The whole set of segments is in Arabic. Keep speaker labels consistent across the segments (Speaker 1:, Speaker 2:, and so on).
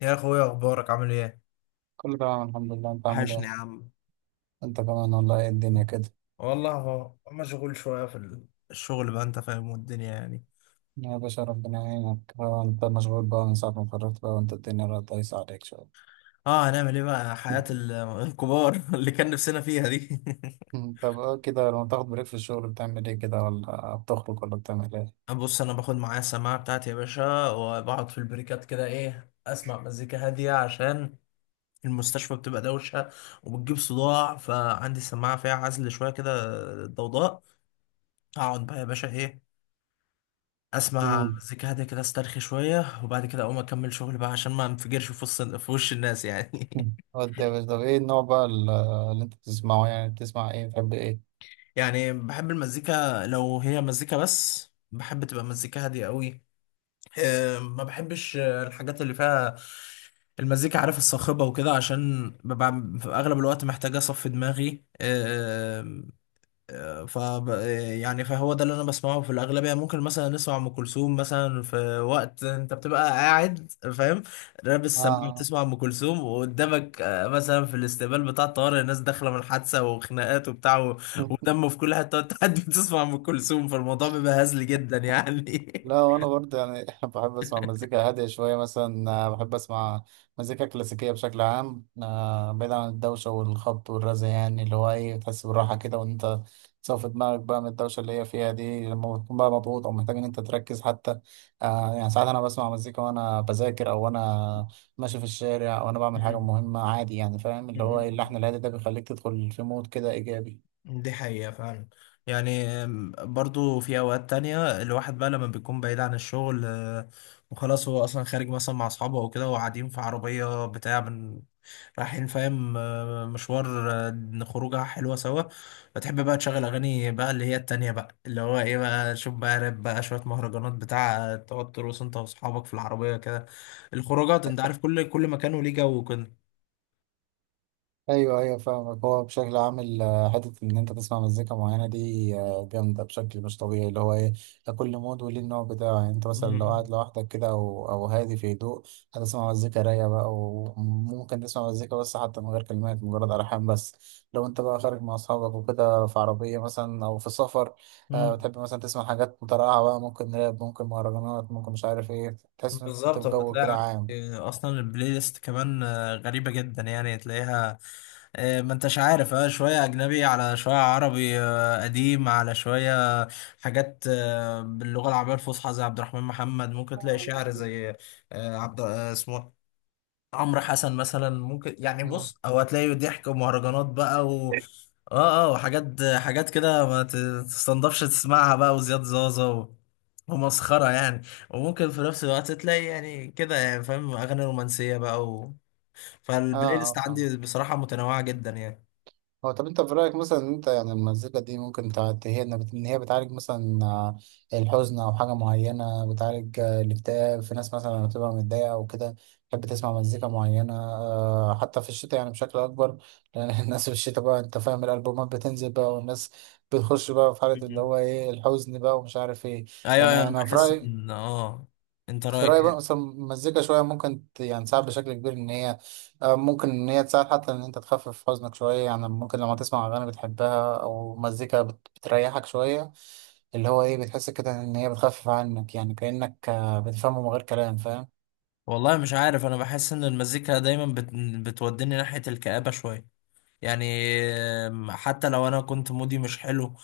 Speaker 1: يا اخويا، اخبارك عامل ايه؟
Speaker 2: كله تمام الحمد لله. انت عامل
Speaker 1: وحشني يا
Speaker 2: ايه؟
Speaker 1: عم.
Speaker 2: انت كمان والله. ايه الدنيا كده.
Speaker 1: والله هو مشغول شويه في الشغل بقى، انت فاهم، والدنيا يعني.
Speaker 2: يا باشا ربنا يعينك. هو انت مشغول بقى من ساعة ما اتخرجت بقى، وانت الدنيا بقت دايسة عليك شوية.
Speaker 1: اه هنعمل ايه بقى، حياه الكبار اللي كان نفسنا فيها دي.
Speaker 2: طب كده لما تاخد بريك في الشغل بتعمل ايه، كده ولا بتخرج ولا بتعمل ايه؟
Speaker 1: بص، انا باخد معايا السماعه بتاعتي يا باشا، وبقعد في البريكات كده، ايه، اسمع مزيكا هاديه عشان المستشفى بتبقى دوشه وبتجيب صداع، فعندي السماعه فيها عزل شويه كده، ضوضاء. اقعد بقى يا باشا، ايه، اسمع
Speaker 2: مم.
Speaker 1: مزيكا هاديه كده، استرخي شويه، وبعد كده اقوم اكمل شغل بقى عشان ما انفجرش في وش الناس يعني.
Speaker 2: ودي يا باشا، طب ايه النوع بقى اللي انت بتسمعه، يعني بتسمع ايه، بتحب ايه؟
Speaker 1: يعني بحب المزيكا، لو هي مزيكا بس بحب تبقى مزيكا هاديه قوي. ما بحبش الحاجات اللي فيها المزيكا، عارف، الصاخبه وكده، عشان ببقى في اغلب الوقت محتاج اصفي دماغي. ف يعني فهو ده اللي انا بسمعه في الاغلبيه. ممكن مثلا نسمع ام كلثوم مثلا في وقت انت بتبقى قاعد، فاهم، لابس سماعه،
Speaker 2: اه.
Speaker 1: بتسمع ام كلثوم، وقدامك مثلا في الاستقبال بتاع الطوارئ، الناس داخله من حادثه وخناقات وبتاع ودم في كل حته، وانت قاعد بتسمع ام كلثوم، فالموضوع بيبقى هزلي جدا يعني.
Speaker 2: لا وانا برضه يعني بحب اسمع مزيكا هاديه شويه، مثلا بحب اسمع مزيكا كلاسيكيه بشكل عام، بعيد عن الدوشه والخبط والرزع، يعني اللي هو ايه تحس بالراحه كده، وان انت تصفي دماغك بقى من الدوشه اللي هي فيها دي لما بتكون بقى مضغوط او محتاج ان انت تركز حتى. يعني ساعات انا بسمع مزيكا وانا بذاكر، او وانا ماشي في الشارع، او انا بعمل حاجه مهمه عادي، يعني فاهم اللي هو ايه،
Speaker 1: مم.
Speaker 2: اللحن الهادي ده بيخليك تدخل في مود كده ايجابي.
Speaker 1: دي حقيقة فعلا. يعني برضو في أوقات تانية الواحد بقى لما بيكون بعيد عن الشغل وخلاص، هو أصلا خارج مثلا مع أصحابه أو كده، وقاعدين في عربية بتاع من، رايحين، فاهم، مشوار، خروجة حلوة سوا. فتحب بقى تشغل أغاني بقى اللي هي التانية بقى، اللي هو إيه بقى، شوف بقى راب بقى، شوية مهرجانات بتاع، تقعد ترقص أنت وأصحابك في العربية كده. الخروجات أنت عارف، كل مكان وليه جو وكده.
Speaker 2: ايوه ايوه فاهمك. هو بشكل عام حته ان انت تسمع مزيكا معينه دي جامده بشكل مش طبيعي، اللي هو ايه لكل مود وليه النوع بتاعه. يعني انت مثلا لو قاعد لوحدك كده او هادي في هدوء، هتسمع مزيكا رايقه بقى، وممكن تسمع مزيكا بس حتى من غير كلمات، مجرد الحان بس. لو انت بقى خارج مع اصحابك وكده في عربيه مثلا او في سفر،
Speaker 1: مم.
Speaker 2: بتحب مثلا تسمع حاجات مترقعه بقى، ممكن راب ممكن مهرجانات ممكن مش عارف ايه، تحس ان انت في
Speaker 1: بالظبط.
Speaker 2: جو كده
Speaker 1: فتلاقي
Speaker 2: عام.
Speaker 1: عندي اصلا البلاي ليست كمان غريبه جدا يعني، تلاقيها ما انتش عارف، اه، شويه اجنبي على شويه عربي، قديم، على شويه حاجات باللغه العربيه الفصحى زي عبد الرحمن محمد. ممكن تلاقي شعر زي آه، عبد آه، اسمه عمرو حسن مثلا. ممكن، يعني،
Speaker 2: مم.
Speaker 1: بص، او هتلاقي ضحك ومهرجانات بقى و اه اه وحاجات حاجات كده ما تستنضفش تسمعها بقى، وزياد زازا ومسخرة يعني. وممكن في نفس الوقت تلاقي، يعني كده، يعني فاهم، أغاني رومانسية بقى
Speaker 2: اه
Speaker 1: فالبلاي ليست
Speaker 2: اه فاهم.
Speaker 1: عندي بصراحة متنوعة جدا يعني.
Speaker 2: هو طب انت في رأيك مثلا ان انت يعني المزيكا دي ممكن ان هي بتعالج مثلا الحزن او حاجة معينة، بتعالج الاكتئاب في ناس مثلا لما بتبقى متضايقة او كده تحب تسمع مزيكا معينة حتى في الشتاء يعني بشكل اكبر، لان الناس في الشتاء بقى انت فاهم الالبومات بتنزل بقى، والناس بتخش بقى في حالة اللي
Speaker 1: مم.
Speaker 2: هو ايه الحزن بقى، ومش عارف ايه.
Speaker 1: أيوه أيوه،
Speaker 2: يعني
Speaker 1: أنا
Speaker 2: انا في
Speaker 1: بحس
Speaker 2: رأيي
Speaker 1: إن أنت
Speaker 2: في
Speaker 1: رأيك
Speaker 2: رأيي بقى
Speaker 1: إيه؟
Speaker 2: مثلا المزيكا شوية ممكن يعني تساعد بشكل كبير إن هي ممكن إن هي تساعد حتى إن أنت تخفف حزنك شوية، يعني ممكن لما تسمع أغاني بتحبها أو مزيكا بتريحك شوية، اللي هو إيه بتحس كده إن هي بتخفف عنك، يعني كأنك بتفهمه من غير كلام فاهم؟
Speaker 1: والله مش عارف، أنا بحس إن المزيكا دايما بتوديني ناحية الكآبة شوية يعني. حتى لو انا كنت مودي مش حلو،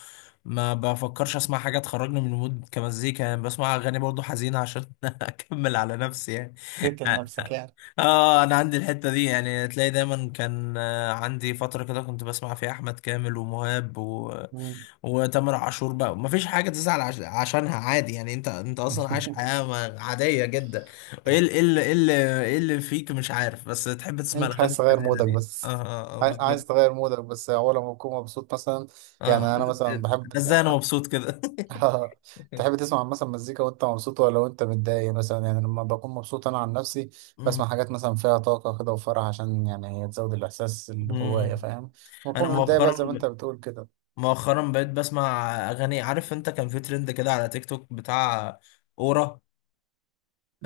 Speaker 1: ما بفكرش اسمع حاجه تخرجني من المود كمزيكا، يعني بسمع اغاني برضو حزينه عشان اكمل على نفسي يعني.
Speaker 2: تقتل نفسك يعني.
Speaker 1: اه، انا عندي الحته دي يعني، تلاقي دايما. كان عندي فتره كده كنت بسمع فيها احمد كامل ومهاب
Speaker 2: مم.
Speaker 1: وتامر عاشور بقى. ما فيش حاجه تزعل عشانها، عادي يعني، انت انت اصلا عايش حياه عاديه جدا. ايه ال- ايه ال- ايه اللي إيه اللي فيك، مش عارف، بس تحب تسمع
Speaker 2: أنت
Speaker 1: الاغاني
Speaker 2: عايز تغير
Speaker 1: الحزينه
Speaker 2: مودك
Speaker 1: دي. اه
Speaker 2: بس.
Speaker 1: اه، آه
Speaker 2: عاي-
Speaker 1: بالظبط.
Speaker 2: عايز تغير مودك بس. أول ما بكون مبسوط مثلا، يعني
Speaker 1: اه.
Speaker 2: أنا مثلا بحب.
Speaker 1: ده ازاي انا مبسوط كده؟
Speaker 2: آه. تحب تسمع مثلا مزيكا وانت مبسوط ولا وانت متضايق؟ مثلا يعني لما بكون مبسوط انا عن نفسي
Speaker 1: مم.
Speaker 2: بسمع حاجات مثلا فيها طاقة كده وفرح، عشان يعني هي تزود الاحساس اللي جوايا
Speaker 1: مم.
Speaker 2: فاهم.
Speaker 1: انا
Speaker 2: بكون متضايق
Speaker 1: مؤخرا،
Speaker 2: بقى زي ما انت بتقول كده.
Speaker 1: مؤخرا بقيت بسمع اغاني. عارف انت كان في ترند كده على تيك توك بتاع اورا،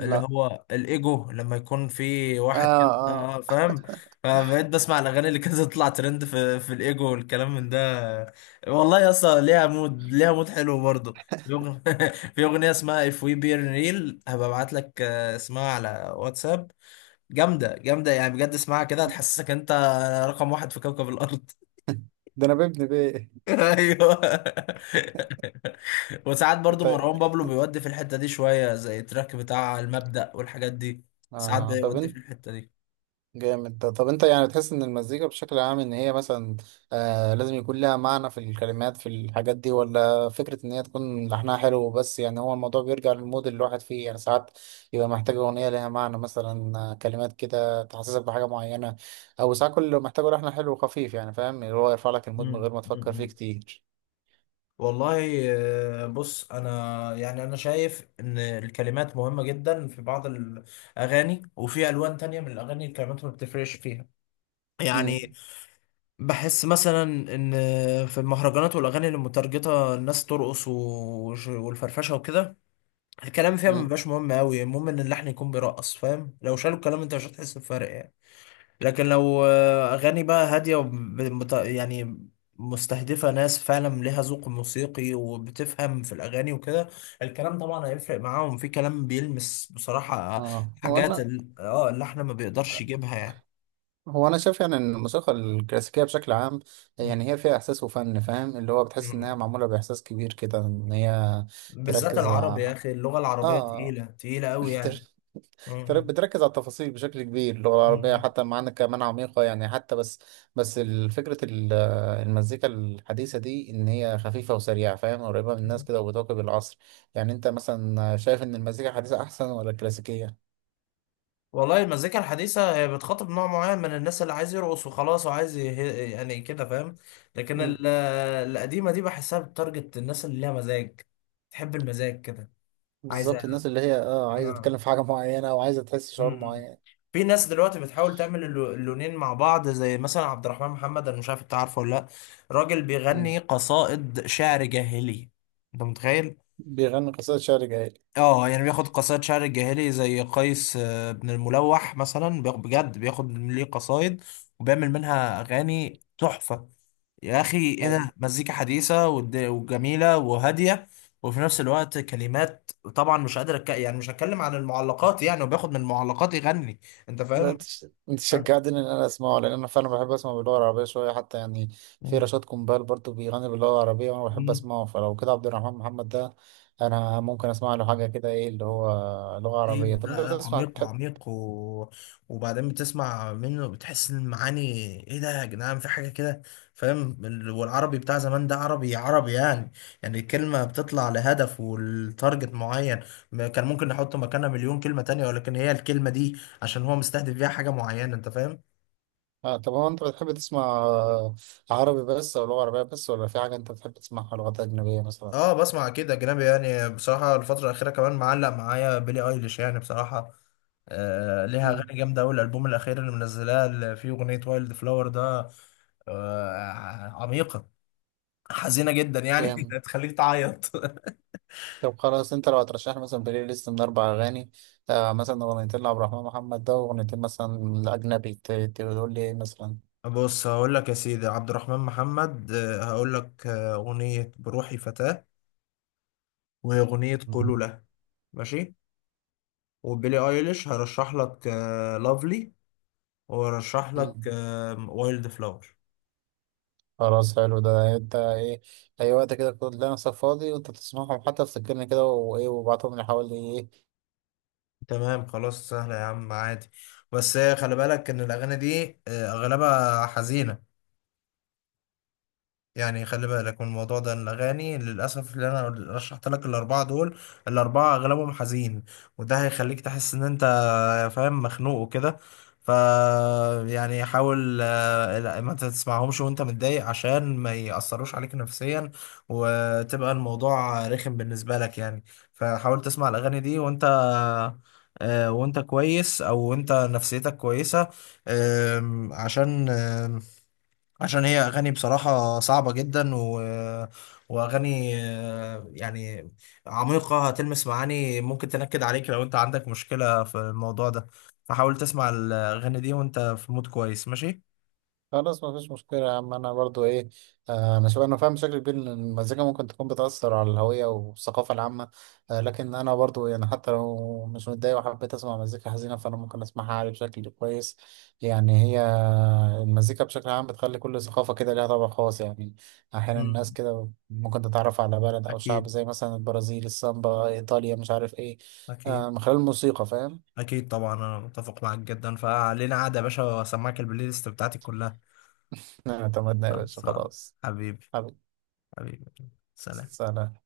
Speaker 1: اللي هو الايجو، لما يكون في واحد
Speaker 2: اه
Speaker 1: كده
Speaker 2: اه.
Speaker 1: فاهم. فبقيت بسمع الاغاني اللي كانت تطلع ترند في الايجو والكلام من ده. والله يا اسطى، ليها مود، ليها مود حلو برضه. في اغنيه اسمها If We Be Real، هبقى ابعت لك اسمها على واتساب. جامدة جامدة يعني بجد، اسمعها كده هتحسسك انت رقم واحد في كوكب الأرض.
Speaker 2: ده انا بابن بيه.
Speaker 1: ايوه. وساعات برضو
Speaker 2: طيب.
Speaker 1: مروان بابلو بيودي في الحتة دي شوية، زي التراك بتاع المبدأ والحاجات دي. ساعات
Speaker 2: اه طب
Speaker 1: بيودي في
Speaker 2: انت.
Speaker 1: الحتة دي.
Speaker 2: جامد ده. طب انت يعني تحس ان المزيكا بشكل عام ان هي مثلا لازم يكون لها معنى في الكلمات، في الحاجات دي، ولا فكرة ان هي تكون لحنها حلو بس؟ يعني هو الموضوع بيرجع للمود اللي الواحد فيه، يعني ساعات يبقى محتاج اغنية لها معنى مثلا كلمات كده تحسسك بحاجة معينة، او ساعات كل اللي محتاجه لحن حلو وخفيف، يعني فاهم اللي هو يرفع لك المود من
Speaker 1: مم.
Speaker 2: غير ما تفكر
Speaker 1: مم.
Speaker 2: فيه كتير.
Speaker 1: والله، بص، انا يعني انا شايف ان الكلمات مهمة جدا في بعض الاغاني، وفي الوان تانية من الاغاني الكلمات ما بتفرقش فيها يعني.
Speaker 2: امم
Speaker 1: بحس مثلا ان في المهرجانات والاغاني اللي متارجته الناس ترقص والفرفشه وكده، الكلام فيها ما
Speaker 2: امم
Speaker 1: بيبقاش مهم قوي. المهم ان اللحن يكون بيرقص، فاهم، لو شالوا الكلام انت مش هتحس بفرق يعني. لكن لو اغاني بقى هاديه يعني مستهدفه ناس فعلا ليها ذوق موسيقي وبتفهم في الاغاني وكده، الكلام طبعا هيفرق معاهم. في كلام بيلمس بصراحه
Speaker 2: اه
Speaker 1: حاجات
Speaker 2: وانا.
Speaker 1: اللحن ما بيقدرش يجيبها
Speaker 2: هو انا شايف يعني ان الموسيقى الكلاسيكيه بشكل عام،
Speaker 1: يعني.
Speaker 2: يعني هي فيها احساس وفن فاهم، اللي هو بتحس انها معموله باحساس كبير كده، ان هي
Speaker 1: بالذات
Speaker 2: تركز
Speaker 1: العربي، يا اخي اللغه العربيه
Speaker 2: اه.
Speaker 1: تقيله تقيله قوي يعني.
Speaker 2: تر-
Speaker 1: مم.
Speaker 2: بتركز على التفاصيل بشكل كبير، اللغه العربيه
Speaker 1: مم.
Speaker 2: حتى، مع انك كمان عميقه يعني حتى، بس فكره المزيكا الحديثه دي ان هي خفيفه وسريعه، فاهم، قريبه من الناس كده وبتواكب العصر. يعني انت مثلا شايف ان المزيكا الحديثه احسن ولا الكلاسيكيه؟
Speaker 1: والله المزيكا الحديثة هي بتخاطب نوع معين من الناس، اللي عايز يرقص وخلاص، وعايز يعني كده فاهم. لكن
Speaker 2: مم.
Speaker 1: القديمة دي بحسها بتارجت الناس اللي ليها مزاج، تحب المزاج كده. عايزة.
Speaker 2: بالظبط. الناس اللي هي اه عايزه
Speaker 1: آه.
Speaker 2: تتكلم في حاجه معينه او عايزه تحس
Speaker 1: م-
Speaker 2: شعور
Speaker 1: م.
Speaker 2: معين.
Speaker 1: في ناس دلوقتي بتحاول تعمل اللونين مع بعض، زي مثلا عبد الرحمن محمد. انا مش عارف انت عارفه ولا لا. راجل بيغني قصائد شعر جاهلي. انت متخيل؟
Speaker 2: بيغني قصائد شعر جاهلي؟
Speaker 1: اه، يعني بياخد قصائد شعر الجاهلي زي قيس بن الملوح مثلا، بجد بياخد ليه قصايد وبيعمل منها اغاني تحفة. يا اخي ايه
Speaker 2: حلو.
Speaker 1: ده، مزيكا حديثة وجميلة وهادية، وفي نفس الوقت كلمات، طبعا مش قادر يعني مش هتكلم عن المعلقات يعني، وبياخد من المعلقات يغني. انت
Speaker 2: لا
Speaker 1: فاهم؟
Speaker 2: انت شجعتني ان انا اسمعه، لان انا فعلا بحب اسمع باللغه العربيه شويه حتى يعني. في
Speaker 1: أه.
Speaker 2: رشاد كومبال برضو بيغني باللغه العربيه وانا بحب
Speaker 1: مم.
Speaker 2: اسمعه، فلو كده عبد الرحمن محمد ده انا ممكن اسمع له حاجه كده، ايه اللي هو لغه عربيه.
Speaker 1: أكيد.
Speaker 2: طب انت
Speaker 1: لا لا،
Speaker 2: بتسمع
Speaker 1: عميق عميق وبعدين بتسمع منه بتحس ان المعاني، ايه ده يا جدعان، في حاجه كده، فاهم، والعربي بتاع زمان ده عربي عربي يعني. يعني الكلمه بتطلع لهدف، والتارجت معين. ما كان ممكن نحط مكانها مليون كلمه تانية، ولكن هي الكلمه دي عشان هو مستهدف بيها حاجه معينه، انت فاهم.
Speaker 2: طب هو انت بتحب تسمع عربي بس او لغه عربيه بس، ولا في حاجه انت بتحب تسمعها لغات اجنبيه مثلا؟
Speaker 1: اه بسمع كده اجنبي. يعني بصراحه الفتره الاخيره كمان معلق معايا بيلي ايليش، يعني بصراحه آه ليها اغاني جامده قوي، الالبوم الاخير اللي منزلاه اللي فيه اغنيه وايلد فلاور ده، آه عميقه، حزينه جدا يعني
Speaker 2: امم
Speaker 1: تخليك تعيط.
Speaker 2: طب خلاص. انت لو هترشح لي مثلا بلاي ليست من اربع اغاني، مثلا اغنيتين لعبد الرحمن محمد ده، واغنيتين مثلا لاجنبي، تقول لي ايه مثلا؟
Speaker 1: بص هقول لك يا سيدي، عبد الرحمن محمد هقول لك أغنية بروحي فتاة، وأغنية قولوا
Speaker 2: مم.
Speaker 1: له. ماشي. وبيلي ايليش هرشح لك لافلي، وهرشح لك
Speaker 2: مم.
Speaker 1: وايلد فلاور.
Speaker 2: خلاص حلو ده. انت ايه اي وقت كده كنت لنفسك فاضي وانت تسمعهم، حتى تسجلني كده وايه وابعتهم لي، حوالي ايه.
Speaker 1: تمام. خلاص سهلة يا عم عادي. بس خلي بالك ان الاغاني دي اغلبها حزينة يعني. خلي بالك من الموضوع ده. الأغاني للأسف اللي أنا رشحت لك الأربعة دول، الأربعة أغلبهم حزين، وده هيخليك تحس إن أنت فاهم مخنوق وكده. ف يعني حاول، لا، ما تسمعهمش وأنت متضايق عشان ما يأثروش عليك نفسيا، وتبقى الموضوع رخم بالنسبة لك يعني. فحاول تسمع الأغاني دي وأنت وأنت كويس، أو أنت نفسيتك كويسة، عشان عشان هي اغاني بصراحه صعبه جدا واغاني يعني عميقه، هتلمس معاني ممكن تنكد عليك لو انت عندك مشكله في الموضوع ده. فحاول تسمع الاغاني دي وانت في مود كويس، ماشي.
Speaker 2: خلاص مفيش مشكلة يا عم. أنا برضو إيه، أنا شوف. أنا فاهم بشكل كبير إن المزيكا ممكن تكون بتأثر على الهوية والثقافة العامة، لكن أنا برضو يعني حتى لو مش متضايق وحبيت أسمع مزيكا حزينة، فأنا ممكن أسمعها عادي بشكل كويس. يعني هي المزيكا بشكل عام بتخلي كل ثقافة كده ليها طابع خاص، يعني أحيانا الناس
Speaker 1: مم.
Speaker 2: كده ممكن تتعرف على بلد أو شعب
Speaker 1: اكيد
Speaker 2: زي مثلا البرازيل السامبا، إيطاليا مش عارف إيه،
Speaker 1: اكيد.
Speaker 2: من خلال الموسيقى فاهم.
Speaker 1: اكيد طبعا انا متفق معاك جدا. فعلينا قاعده يا باشا واسمعك البلاي ليست بتاعتي كلها.
Speaker 2: اعتمدنا يا
Speaker 1: خلاص.
Speaker 2: باشا خلاص.
Speaker 1: حبيبي.
Speaker 2: حبيبي.
Speaker 1: حبيبي. سلام.
Speaker 2: سلام.